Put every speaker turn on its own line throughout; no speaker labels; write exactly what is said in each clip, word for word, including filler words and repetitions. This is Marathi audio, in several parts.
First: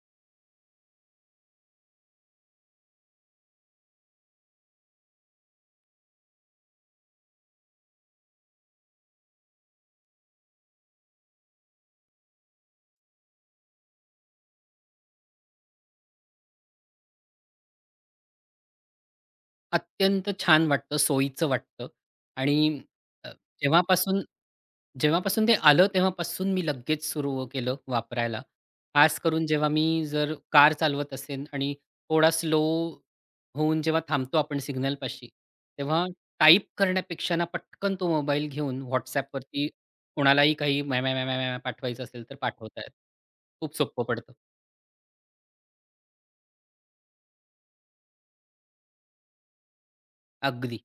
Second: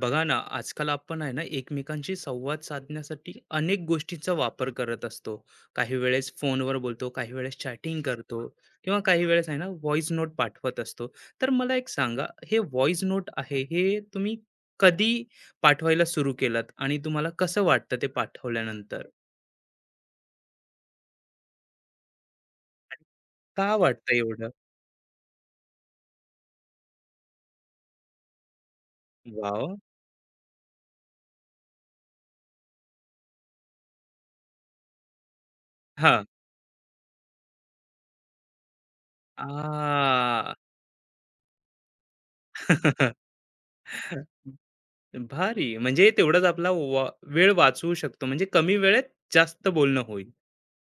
बघा ना आजकाल आपण आहे ना एकमेकांशी संवाद साधण्यासाठी अनेक गोष्टींचा वापर करत असतो. काही वेळेस फोनवर बोलतो, काही वेळेस चॅटिंग करतो किंवा काही वेळेस आहे ना व्हॉइस नोट पाठवत असतो. तर मला एक सांगा, हे व्हॉइस नोट आहे, हे तुम्ही कधी पाठवायला सुरू केलात आणि तुम्हाला कसं वाटतं ते पाठवल्यानंतर?
अत्यंत छान वाटतं, सोयीचं वाटतं आणि
आणि
अ,
का वाटतं
जेव्हापासून
एवढं?
जेव्हापासून ते आलं तेव्हापासून मी लगेच सुरू केलं वापरायला. खास करून जेव्हा
वाव.
मी जर कार चालवत असेन आणि थोडा स्लो होऊन जेव्हा थांबतो आपण सिग्नलपाशी, तेव्हा
हा.
टाइप करण्यापेक्षा ना पटकन तो मोबाईल घेऊन WhatsAppवरती
आ.
कोणालाही काही म्या, म्या, म्या, म्या, म्या पाठवायचं असेल तर पाठवता येतं. खूप सोपं पडतं.
भारी. म्हणजे तेवढाच आपला वा वेळ वाचवू शकतो. म्हणजे कमी वेळेत जास्त बोलणं होईल.
अगदी.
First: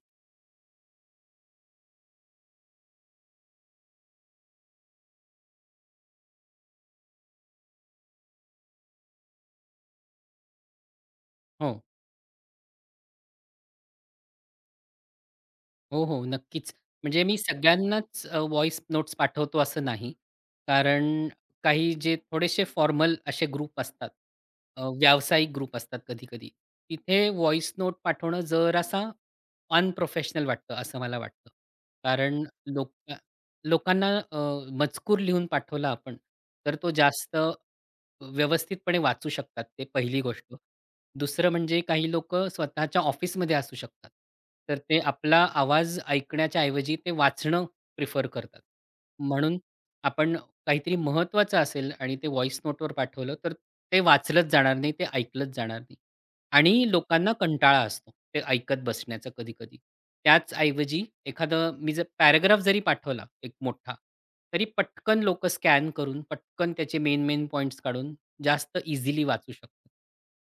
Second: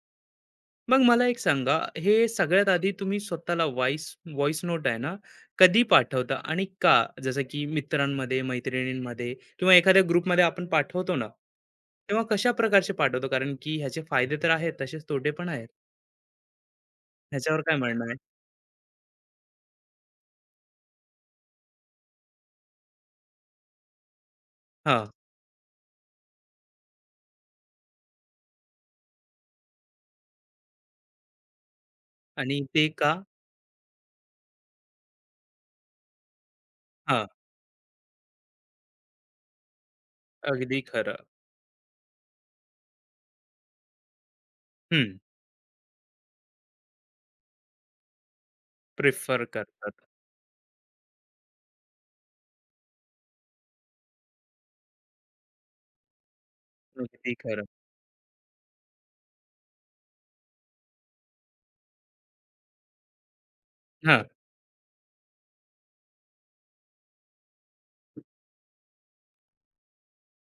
मग मला एक सांगा, हे सगळ्यात आधी तुम्ही स्वतःला व्हॉईस व्हॉईस नोट आहे ना, कधी पाठवता आणि का? जसं की मित्रांमध्ये, मैत्रिणींमध्ये किंवा एखाद्या ग्रुपमध्ये आपण पाठवतो ना,
हो.
तेव्हा कशा प्रकारचे पाठवतो? कारण की ह्याचे फायदे तर आहेत, तसेच तोटे पण आहेत.
हो, हो. नक्कीच. म्हणजे मी
ह्याच्यावर काय म्हणणं आहे?
सगळ्यांनाच व्हॉइस नोट्स पाठवतो असं नाही. कारण काही जे थोडेसे फॉर्मल असे ग्रुप असतात, अ,
हां.
व्यावसायिक ग्रुप असतात कधी-कधी. तिथे व्हॉइस नोट पाठवणं जरासा अनप्रोफेशनल वाटतं असं मला वाटतं. कारण
आणि ते
लोक
का?
लोकांना अ, मजकूर लिहून पाठवला आपण, तर तो
हां.
जास्त व्यवस्थितपणे वाचू शकतात ते पहिली गोष्ट.
अगदी खरं.
दुसरं म्हणजे काही लोकं स्वतःच्या ऑफिसमध्ये असू शकतात. तर ते
हं.
आपला आवाज ऐकण्याच्या ऐवजी ते वाचणं प्रिफर करतात.
प्रिफर
म्हणून
करतात.
आपण काहीतरी महत्त्वाचं असेल आणि ते व्हॉईस नोटवर पाठवलं तर ते वाचलंच जाणार नाही, ते ऐकलंच जाणार नाही. आणि
अगदी
लोकांना
खरं.
कंटाळा असतो ते ऐकत बसण्याचा कधी-कधी. त्याचऐवजी एखादं मी जर पॅराग्राफ जरी पाठवला एक मोठा,
हां.
तरी पटकन लोकं स्कॅन करून, पटकन त्याचे मेन-मेन पॉइंट्स काढून जास्त इझिली वाचू शकतात.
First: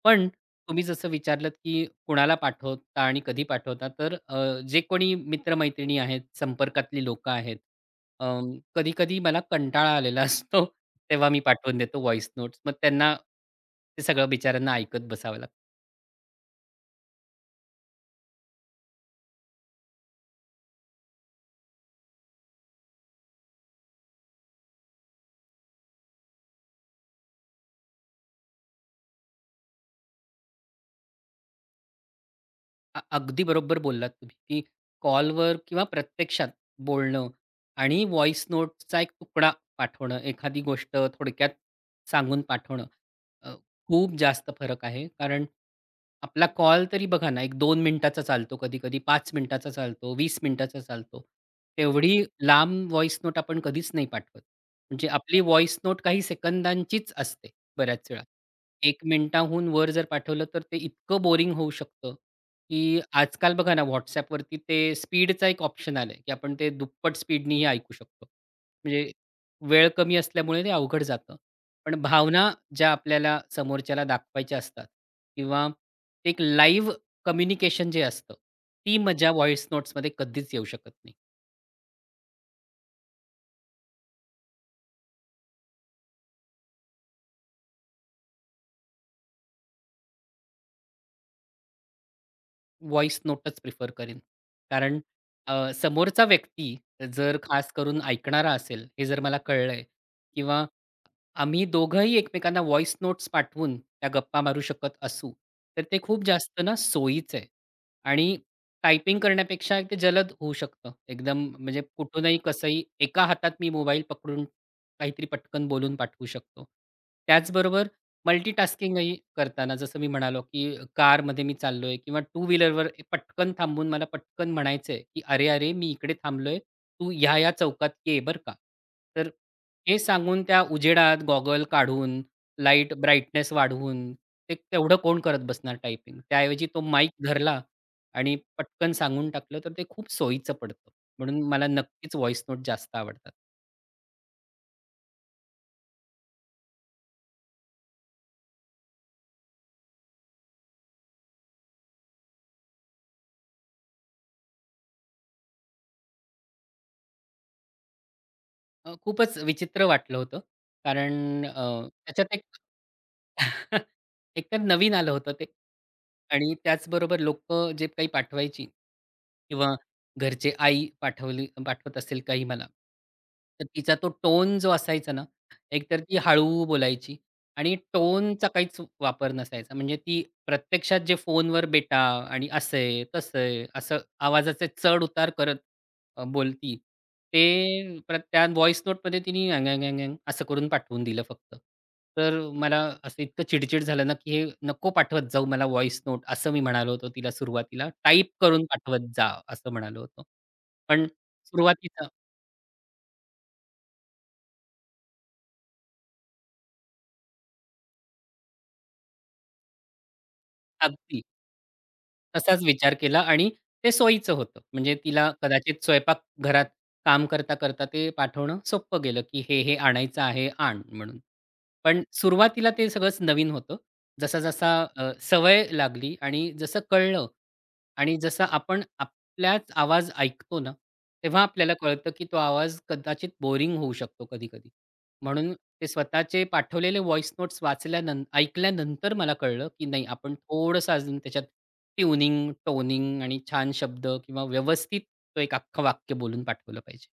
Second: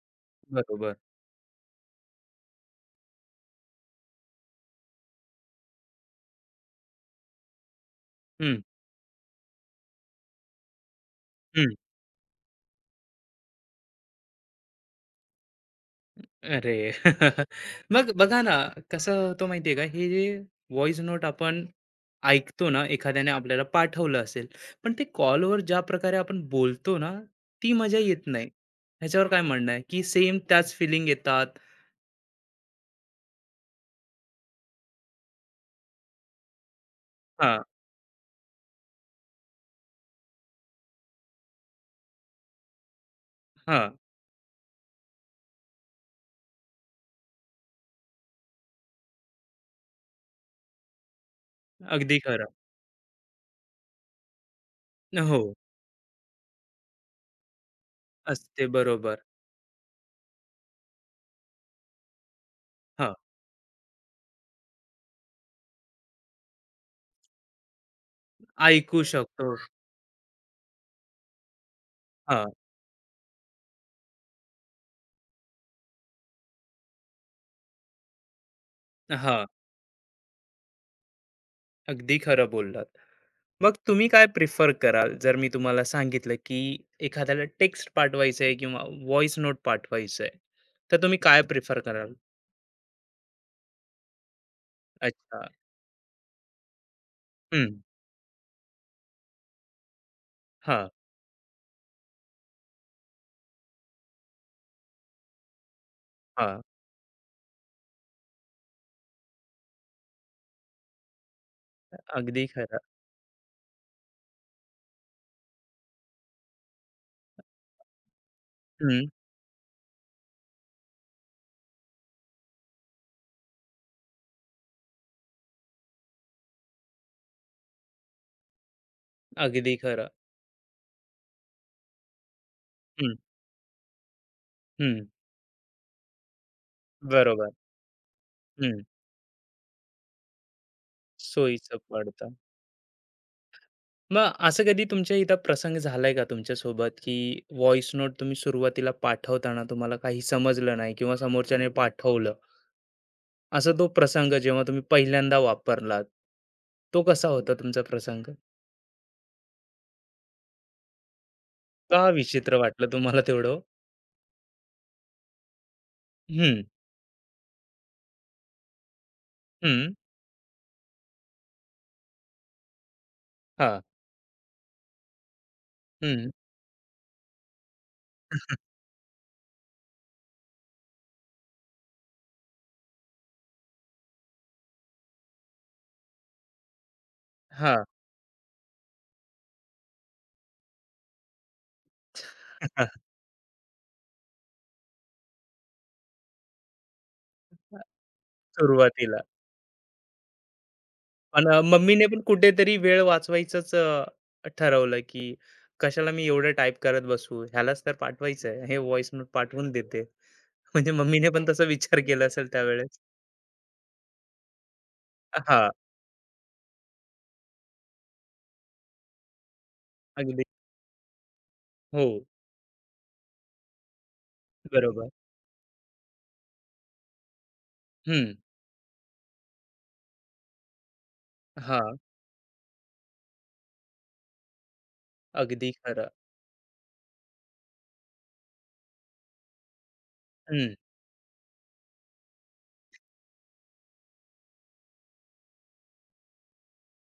पण तुम्ही
बरोबर.
जसं विचारलंत, की कुणाला पाठवता आणि कधी पाठवता, तर अ, जे कोणी मित्र आहेत, संपर्कातली लोकं आहेत,
हं.
कधी-कधी मला कंटाळा आलेला असतो, तेव्हा मी पाठवून देतो व्हॉईस नोट्स. मग त्यांना ते सगळं बिचाऱ्यांना ऐकत बसावं लागतं.
अरे! मग बघा ना, कसं होतं माहिती आहे का, हे जे व्हॉइस नोट आपण ऐकतो ना, एखाद्याने आपल्याला पाठवलं असेल, पण ते कॉलवर ज्या प्रकारे आपण बोलतो ना, ती मजा येत नाही. ह्याच्यावर काय म्हणणं आहे, की सेम त्याच फिलिंग येतात?
अ अगदी बरोबर बोललात तुम्ही, की कॉलवर किंवा प्रत्यक्षात बोलणं
हां,
आणि व्हॉईस नोटचा एक तुकडा पाठवणं, एखादी गोष्ट थोडक्यात सांगून पाठवणं, अ,
हां.
खूप जास्त फरक आहे. कारण आपला कॉल तरी बघा ना, एक दोन मिनिटाचा चालतो, कधी-कधी पाच मिनिटाचा चालतो, वीस मिनिटाचा चालतो.
अगदी
तेवढी
खरं.
लांब व्हॉईस नोट आपण कधीच नाही पाठवत. म्हणजे आपली
हो,
व्हॉईस नोट काही सेकंदांचीच असते बऱ्याच वेळा.
असते
एक
बरोबर.
मिनिटाहून वर जर पाठवलं, तर ते इतकं बोरिंग होऊ शकतं की
हां,
आजकाल बघा ना WhatsAppवरती ते स्पीडचा एक ऑप्शन आलाय, की आपण ते दुप्पट स्पीडनीही ऐकू शकतो.
ऐकू
म्हणजे
शकतो.
वेळ कमी असल्यामुळे ते अवघड जातं. पण
हां,
भावना ज्या आपल्याला समोरच्याला दाखवायच्या असतात किंवा ते एक लाईव्ह कम्युनिकेशन जे असतं, ती मजा
हां.
व्हॉईस नोट्समध्ये कधीच येऊ शकत नाही.
अगदी खरं बोललात. मग तुम्ही काय प्रिफर कराल? जर मी तुम्हाला सांगितलं, की एखाद्याला टेक्स्ट पाठवायचं आहे किंवा व्हॉइस नोट पाठवायचं आहे, तर तुम्ही काय प्रिफर कराल?
व्हॉईस नोटच प्रिफर करेन. कारण
अच्छा.
अ, समोरचा व्यक्ती जर खास
हं.
करून ऐकणारा असेल, हे जर मला कळलंय किंवा
हां,
आम्ही दोघंही एकमेकांना व्हॉइस नोट्स पाठवून त्या गप्पा मारू शकत असू, तर ते खूप जास्त
हां.
ना सोयीचं आहे आणि टायपिंग करण्यापेक्षा ते जलद होऊ शकतं. एकदम म्हणजे कुठूनही,
अगदी
कसंही
खरं.
एका हातात मी मोबाईल पकडून काहीतरी पटकन बोलून पाठवू शकतो. त्याचबरोबर
हं.
मल्टीटास्किंगही करताना जसं मी म्हणालो, की कारमध्ये मी चाललोय किंवा टू व्हीलरवर पटकन थांबून मला पटकन म्हणायचंय, की "अरे, अरे, मी इकडे थांबलोय. तू ह्या-ह्या चौकात ये बरं का." तर
अगदी
हे
खरं.
सांगून त्या उजेडात गॉगल काढून, लाईट
हं,
ब्राईटनेस वाढवून, ते तेवढं
हं.
कोण करत बसणार टायपिंग. त्याऐवजी तो माईक
बरोबर.
धरला आणि
हं.
पटकन सांगून टाकलं, तर ते खूप सोयीचं पडतं. म्हणून मला
सोयीचं
नक्कीच
पडतं.
व्हॉईस नोट जास्त आवडतात.
मग असं कधी तुमच्या इथं प्रसंग झालाय का तुमच्यासोबत, की व्हॉइस नोट तुम्ही सुरुवातीला पाठवताना तुम्हाला काही समजलं नाही किंवा समोरच्याने पाठवलं? असा तो प्रसंग जेव्हा तुम्ही पहिल्यांदा वापरलात, तो कसा होता तुमचा प्रसंग?
अ, खूपच विचित्र वाटलं होतं. कारण अ,
का
त्याच्यात एक
विचित्र वाटलं तुम्हाला तेवढं ओ?
एकतर नवीन आलं होतं ते आणि
हं,
त्याचबरोबर लोकं जे काही पाठवायची किंवा
हं,
घरचे आई पाठवली पाठवत असेल काही मला, तर
हां,
तिचा तो टोन जो असायचा ना, एकतर ती
हं.
हळू बोलायची आणि टोनचा काहीच वापर नसायचा. म्हणजे ती प्रत्यक्षात जे फोनवर बेटा आणि असंय, तसंय, असं आवाजाचे चढ-उतार करत अ, बोलती, ते प्र त्या व्हॉईस नोटमध्ये तिने अँग-अँग-अँग-अँग असं करून पाठवून दिलं फक्त. तर मला असं इतकं चिडचिड झालं ना, की हे नको पाठवत जाऊ मला व्हॉईस नोट असं मी म्हणालो होतो तिला सुरुवातीला. टाइप करून पाठवत
सुरुवातीला.
जा असं म्हणालो होतो. पण
पण अ, मम्मीने
सुरुवातीचा
पण कुठेतरी वेळ वाचवायचंच अ, ठरवलं, की कशाला मी एवढं टाइप करत बसू, ह्यालाच तर पाठवायचंय. हे व्हॉइस नोट पाठवून देते. म्हणजे
अगदी.
मम्मीने पण तसा विचार केला असेल
तसाच विचार
त्यावेळेस.
केला आणि ते सोयीचं होतं. म्हणजे तिला
हां,
कदाचित स्वयंपाक घरात काम करता, करता ते पाठवणं सोपं गेलं, की "हे, हे आणायचं
अगदी.
आहे, आण" म्हणून. पण
हो,
सुरुवातीला ते सगळंच नवीन होतं. जसा-जसा
बरोबर.
अ, सवय लागली आणि जसं कळलं आणि
हं,
जसं आपण आपलाच आवाज ऐकतो ना, तेव्हा आपल्याला
हां,
कळतं, की तो आवाज कदाचित बोरिंग होऊ शकतो कधी-कधी. म्हणून
अगदी
ते
खरं.
स्वतःचे पाठवलेले व्हॉईस नोट्स वाचल्यानं ऐकल्यानंतर मला कळलं, की नाही आपण
हं.
थोडंसं अजून त्याच्यात ट्यूनिंग, टोनिंग आणि छान शब्द किंवा व्यवस्थित तो एक अख्खं वाक्य बोलून पाठवलं पाहिजे.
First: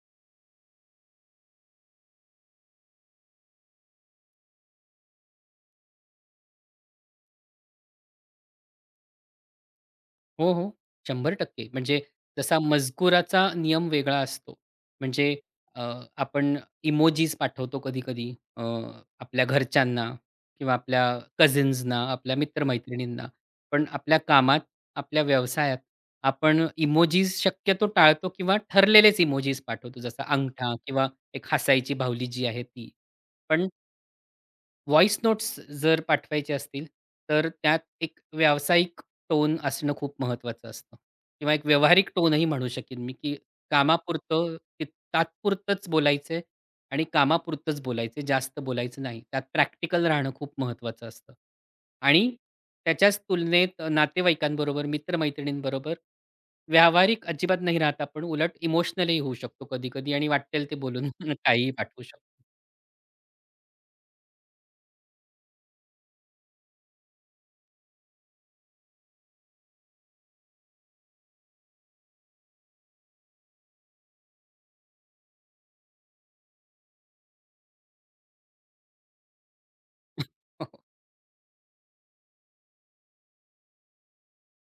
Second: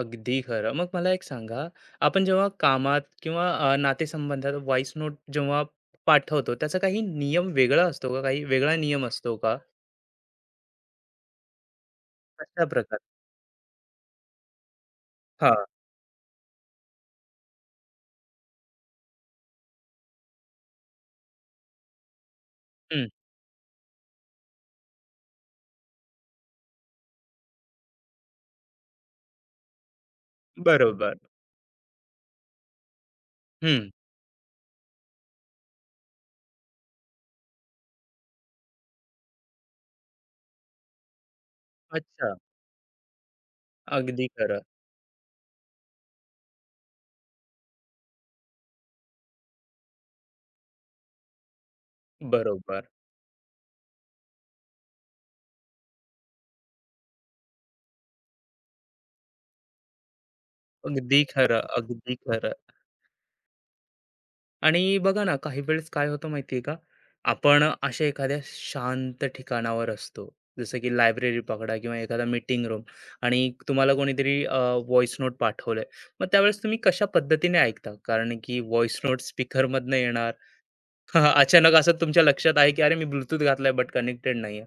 अगदी खरं. मग मला एक सांगा, आपण जेव्हा कामात किंवा अ, नातेसंबंधात व्हॉइस नोट जेव्हा पाठवतो, त्याचा काही नियम वेगळा असतो का? काही वेगळा नियम असतो का?
हो, हो. शंभर टक्के म्हणजे जसा
कशा प्रकार?
मजकुराचा नियम वेगळा असतो. म्हणजे
हां.
अ, आपण इमोजीस पाठवतो कधी-कधी अ, आपल्या घरच्यांना किंवा आपल्या कझिन्सना, आपल्या मित्र
हं.
पण आपल्या कामात, आपल्या व्यवसायात आपण इमोजीस शक्यतो टाळतो किंवा ठरलेलेच इमोजीस पाठवतो. जसं अंगठा किंवा
बरोबर.
एक हसायची बाहुली जी आहे ती. पण
हं.
व्हॉईस नोट्स जर पाठवायचे असतील, तर त्यात एक व्यावसायिक टोन असणं खूप महत्त्वाचं असतं किंवा एक व्यावहारिक
अच्छा.
टोनही म्हणू शकेन मी, की
अगदी
कामापुरतं
खरं.
ते तात्पुरतंच बोलायचंय आणि कामापुरतंच बोलायचंय, जास्त बोलायचं नाही. त्यात प्रॅक्टिकल राहणं खूप महत्त्वाचं असतं. आणि
बरोबर.
त्याच्याच तुलनेत नातेवाईकांबरोबर, मित्र व्यावहारिक अजिबात नाही राहत आपण. उलट इमोशनलही होऊ शकतो कधी-कधी आणि वाट्टेल ते बोलून
अगदी खरं,
काहीही पाठवू
अगदी
शकतो.
खरं. आणि बघा ना, काही वेळेस काय होतं माहिती आहे का? आपण अशा एखाद्या शांत ठिकाणावर असतो. जसं की लायब्ररी पकडा किंवा एखादा मीटिंग रूम आणि तुम्हाला कोणीतरी अ, व्हॉईस नोट पाठवलंय. मग त्यावेळेस तुम्ही कशा पद्धतीने ऐकता? कारण की व्हॉईस नोट स्पीकरमधनं येणार. अचानक असं तुमच्या लक्षात आहे की अरे मी ब्लूटूथ घातलाय बट कनेक्टेड नाहीये.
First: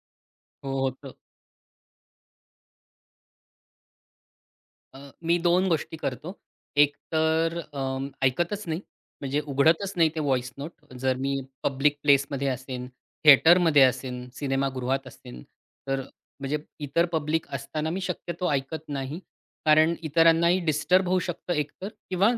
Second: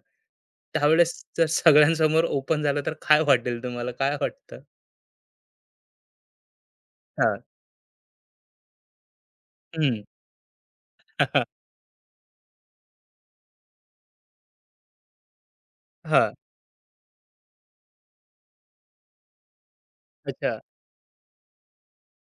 हो, होतं.
त्यावेळेस जर सगळ्यांसमोर ओपन झालं तर काय वाटेल तुम्हाला? काय वाटतं?
अ, मी दोन गोष्टी करतो. एक
हां.
तर अं, ऐकतच नाही, म्हणजे उघडतच
हं.
नाही ते व्हॉइस नोट. जर मी
हां.
पब्लिक प्लेसमध्ये असेन, थिएटरमध्ये असेन, सिनेमागृहात असेन, तर म्हणजे इतर पब्लिक असताना मी शक्यतो ऐकत नाही. कारण
अच्छा.
इतरांनाही डिस्टर्ब होऊ शकतं एकतर किंवा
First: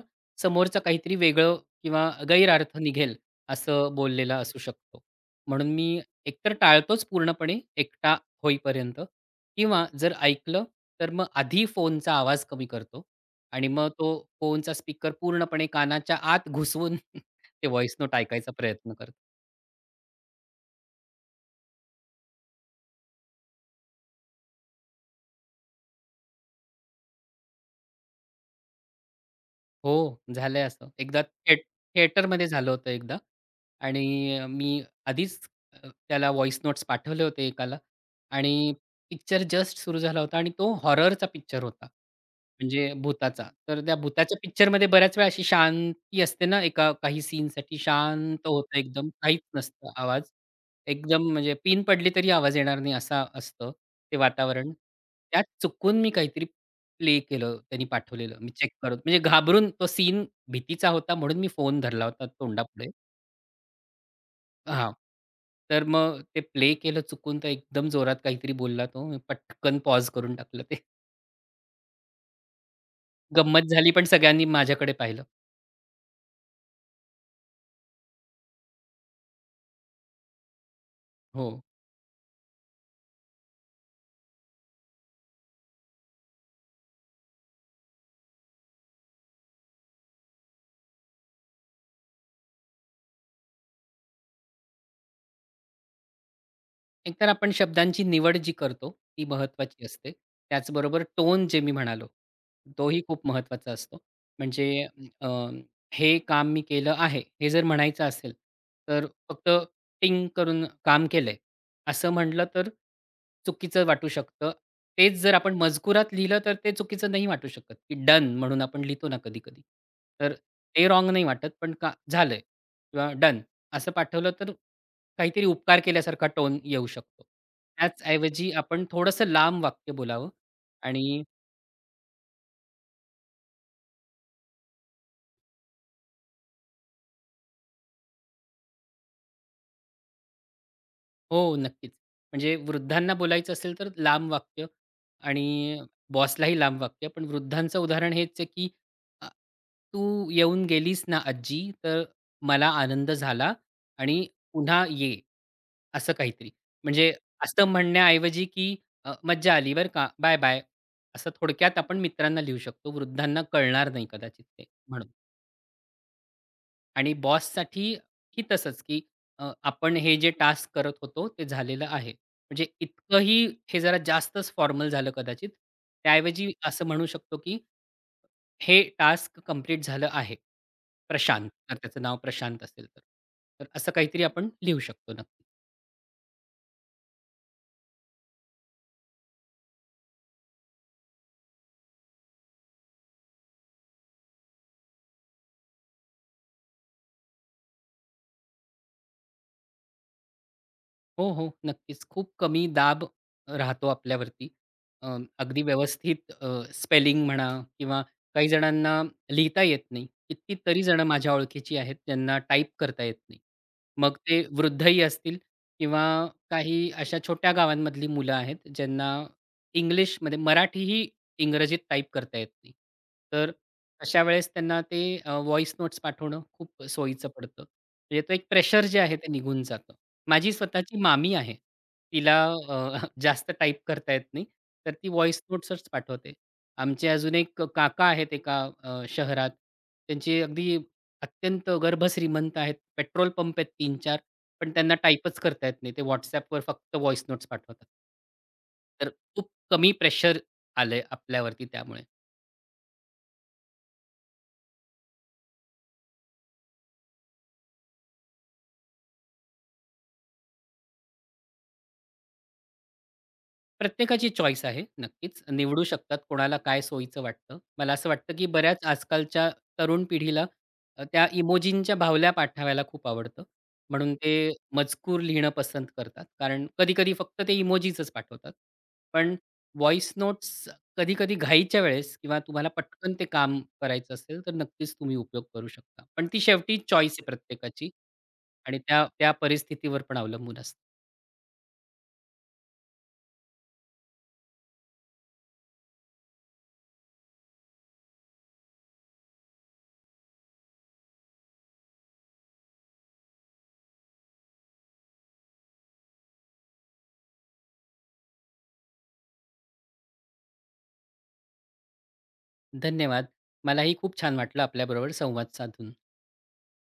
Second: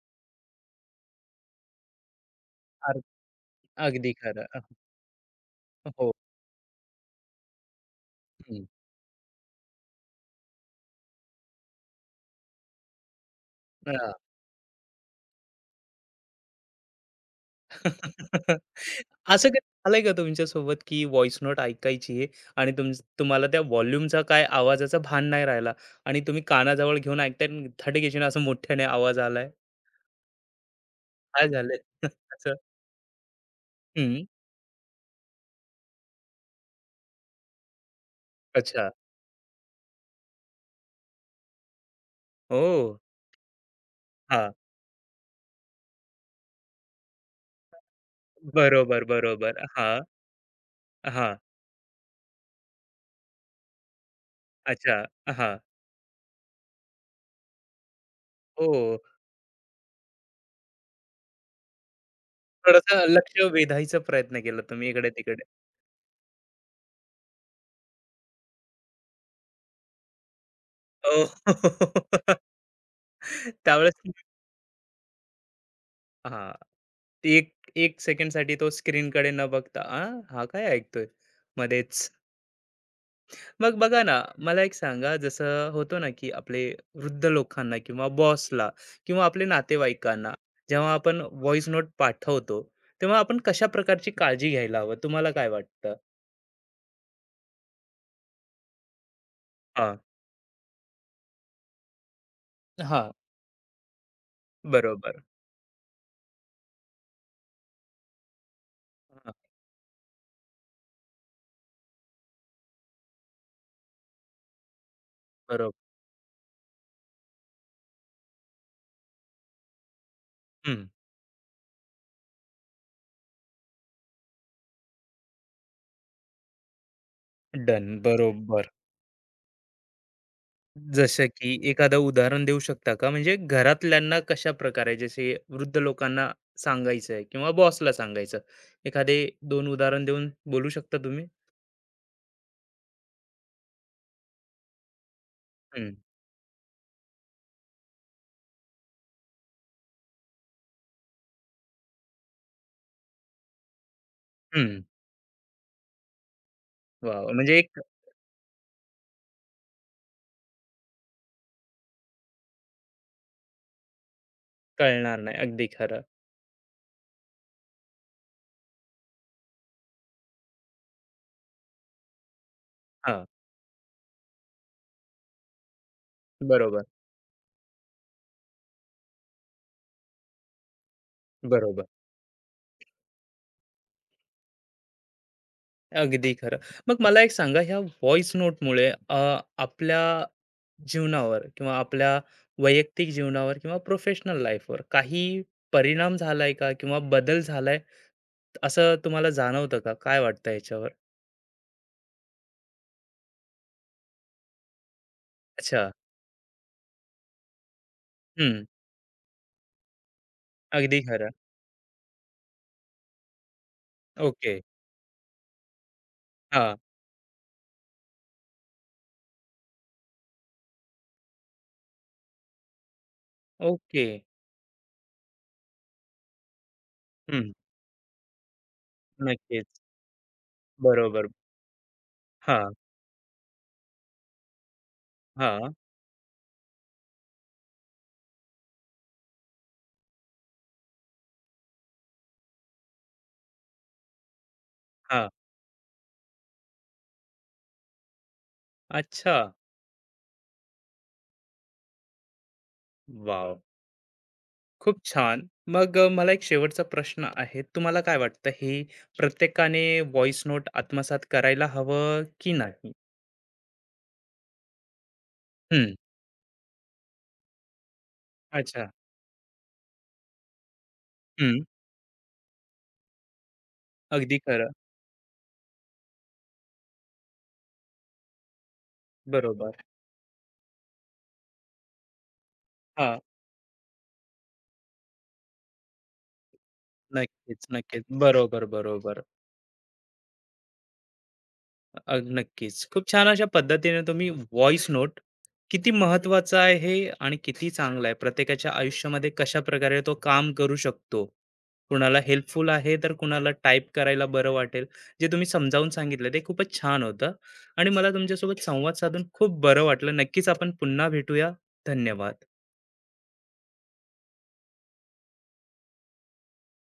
समोरचं काहीतरी वेगळं किंवा गैरअर्थ
अर
निघेल असं
अगदी
बोललेला
खरं.
असू शकतो. म्हणून मी
हो.
एकतर टाळतोच पूर्णपणे एकटा
हं.
होईपर्यंत किंवा जर ऐकलं, तर मग आधी फोनचा आवाज कमी करतो आणि मग तो फोनचा स्पीकर पूर्णपणे कानाच्या आत घुसवून ते व्हॉईस नोट ऐकायचा प्रयत्न करतो.
असं कधी झालंय का तुमच्यासोबत की व्हॉइस नोट ऐकायची आहे आणि तुम तुम्हाला त्या व्हॉल्यूमचा काय आवाजाचा भान नाही राहिला आणि तुम्ही कानाजवळ घेऊन ऐकताय आणि थट घेशीन असं मोठ्याने आवाज आलाय.
हो, झालंय असं. एकदा
काय
थिएट
झालंय?
थिएटरमध्ये
असं.
झालं होतं एकदा आणि
हं.
मी आधीच अ, त्याला व्हॉईस नोट्स पाठवले होते एकाला आणि
अच्छा.
पिक्चर जस्ट सुरू झाला होता आणि तो हॉररचा पिक्चर होता.
ओह!
म्हणजे भुताचा. तर त्या भुताच्या
हां.
पिक्चरमध्ये बऱ्याच वेळा अशी शांती असते ना, एका काही सीनसाठी शांत होतं
बरोबर,
एकदम. काहीच
बरोबर.
नसतं
हां,
आवाज. एकदम
हां.
म्हणजे पिन पडली तरी आवाज येणार नाही असा असतं ते वातावरण.
अच्छा.
त्यात
हां.
चुकून मी काहीतरी प्ले केलं त्यांनी पाठवलेलं. मी चेक
हो.
करत म्हणजे घाबरून तो सीन भीतीचा होता म्हणून मी फोन धरला होता तोंडापुढे.
थोडंसं लक्ष वेधायचा प्रयत्न केला तुम्ही
हां.
इकडे-तिकडे.
तर मग ते प्ले केलं चुकून, तर एकदम जोरात काहीतरी बोलला तो. मी पटकन पॉज करून टाकलं ते.
हो.
गंमत झाली,
त्यावेळेस
पण सगळ्यांनी माझ्याकडे पाहिलं.
हां. ते एक एक सेकंडसाठी तो स्क्रीनकडे न बघता, "अं, हा काय ऐकतोय?"
हो.
मध्येच. मग बघा ना, मला एक सांगा, जसं होतो ना, की आपले वृद्ध लोकांना किंवा बॉसला किंवा आपले नातेवाईकांना जेव्हा आपण व्हॉईस नोट पाठवतो, तेव्हा आपण कशा प्रकारची काळजी घ्यायला हवं, तुम्हाला काय वाटतं?
एकतर आपण शब्दांची निवड जी करतो, ती महत्त्वाची
हां.
असते. त्याचबरोबर टोन जे मी म्हणालो, तोही
हां,
खूप महत्त्वाचा असतो. म्हणजे
बरोबर.
अ, हे काम मी केलं आहे, हे जर म्हणायचं असेल, तर
हां,
फक्त टिंग करून काम केलंय, असं म्हटलं तर चुकीचं वाटू शकतं. तेच जर आपण
बरोबर.
मजकुरात लिहिलं, तर ते चुकीचं नाही वाटू शकत, की डन म्हणून आपण लिहितो ना कधी-कधी. तर ते रॉंग नाही वाटत, पण का झालंय किंवा डन असं पाठवलं तर काहीतरी उपकार केल्यासारखा टोन येऊ शकतो.
डन.
त्याचऐवजी
बरोबर.
आपण थोडंसं लांब वाक्य बोलावं आणि
जसं की एखादं उदाहरण देऊ शकता का? म्हणजे घरातल्यांना कशा प्रकारे जसे वृद्ध लोकांना सांगायचंय किंवा बॉसला सांगायचं. एखादे दोन उदाहरण देऊन बोलू शकता तुम्ही?
हो, नक्कीच. म्हणजे वृद्धांना बोलायचं असेल तर लांब वाक्य आणि
हं,
बॉसलाही लांब वाक्य. पण वृद्धांचं उदाहरण हेच आहे, की अ, "तू येऊन गेलीस ना आज्जी, तर मला आनंद झाला आणि
हं.
पुन्हा ये." असं काहीतरी. म्हणजे
वाह! वाह! म्हणजे
असं
एक
म्हणण्याऐवजी, की अ, "मज्जा आली बरं का, बाय-बाय." असं थोडक्यात आपण मित्रांना लिहू शकतो. वृद्धांना कळणार नाही कदाचित ते म्हणून.
कळणार नाही. अगदी खरं.
आणि बॉससाठी ही तसंच, की अ, आपण हे जे टास्क करत होतो ते झालेलं आहे. म्हणजे
हां,
इतकंही हे जरा जास्तच फॉर्मल झालं कदाचित. त्याऐवजी
बरोबर,
असं म्हणू शकतो, की हे टास्क कंप्लीट झालं आहे. प्रशांत, जर
बरोबर.
त्याचं नाव प्रशांत असेल तर. तर असं काहीतरी आपण लिहू शकतो नक्की.
अगदी खरं. मग मला एक सांगा ह्या व्हॉइस नोटमुळे अ, आपल्या जीवनावर किंवा आपल्या वैयक्तिक जीवनावर किंवा प्रोफेशनल लाईफवर काही परिणाम झालाय का किंवा बदल झालाय असं तुम्हाला जाणवतं का? काय वाटतं याच्यावर?
हो, हो. नक्कीच. खूप कमी दाब राहतो आपल्यावरती. अ, अगदी
अच्छा.
व्यवस्थित अ, स्पेलिंग म्हणा किंवा काही
हं.
जणांना लिहिता येत नाही. कितीतरी
अगदी
जणं
खरं.
माझ्या ओळखीची आहेत, ज्यांना टाइप करता येत नाही. मग ते
ओके.
वृद्धही असतील किंवा
हां.
काही अशा छोट्या गावांमधली मुलं आहेत, ज्यांना इंग्लिशमध्ये मराठीही इंग्रजीत टाइप करता येत नाही. तर
ओके.
अशा वेळेस त्यांना ते अ, नोट्स पाठवणं खूप सोयीचं
हं.
पडतं. म्हणजे तो एक प्रेशर जे आहे ते निघून
नक्कीच.
जातं. माझी स्वतःची
बरोबर.
मामी आहे. तिला
हां,
अ, जास्त टाइप करता येत नाही. तर ती व्हॉईस
हां,
नोट्सच पाठवते. आमचे अजून एक काका आहेत एका अ, शहरात. त्यांची अगदी अत्यंत गर्भश्रीमंत आहेत. पेट्रोल पंप आहेत तीन चार पण त्यांना
हां.
टाइपच करता येत नाही. ते WhatsAppवर फक्त व्हॉईस नोट्स पाठवतात. तर
अच्छा.
खूप कमी प्रेशर आलंय आपल्यावरती त्यामुळे.
वॉव! खूप छान. मग अ, मला एक शेवटचा प्रश्न आहे. तुम्हाला काय वाटतं, हे प्रत्येकाने व्हॉईस नोट आत्मसात करायला हवं की नाही?
प्रत्येकाची चॉईस आहे नक्कीच. निवडू
हं.
शकतात कोणाला काय सोयीचं वाटतं. मला असं वाटतं की बऱ्याच
अच्छा.
आजकालच्या तरुण पिढीला अ, त्या इमोजींच्या बाहुल्या पाठवायला खूप आवडतं. म्हणून ते
अगदी खरं.
मजकूर लिहिणं पसंत करतात. कारण कधी-कधी फक्त ते इमोजीचच पाठवतात. पण
बरोबर.
व्हॉईस नोट्स कधी-कधी घाईच्या वेळेस किंवा तुम्हाला पटकन
हां.
ते काम करायचं असेल, तर नक्कीच तुम्ही उपयोग करू शकता. पण ती शेवटी चॉईस आहे
नक्कीच,
प्रत्येकाची
नक्कीच. बरोबर,
आणि त्या
बरोबर.
त्या परिस्थितीवर पण अवलंबून असतं.
अ, नक्कीच. खूप छान अशा पद्धतीने तुम्ही व्हॉइस नोट किती महत्त्वाचा आहे आणि किती चांगला आहे. प्रत्येकाच्या आयुष्यामध्ये कशा प्रकारे तो काम करू शकतो. कुणाला हेल्पफुल आहे, तर कुणाला टाइप करायला बरं वाटेल. जे तुम्ही समजावून सांगितलं ते खूपच छान होतं आणि मला तुमच्यासोबत संवाद साधून खूप बरं वाटलं. नक्कीच आपण पुन्हा भेटूया. धन्यवाद.
धन्यवाद. मलाही खूप छान वाटलं आपल्याबरोबर संवाद साधून.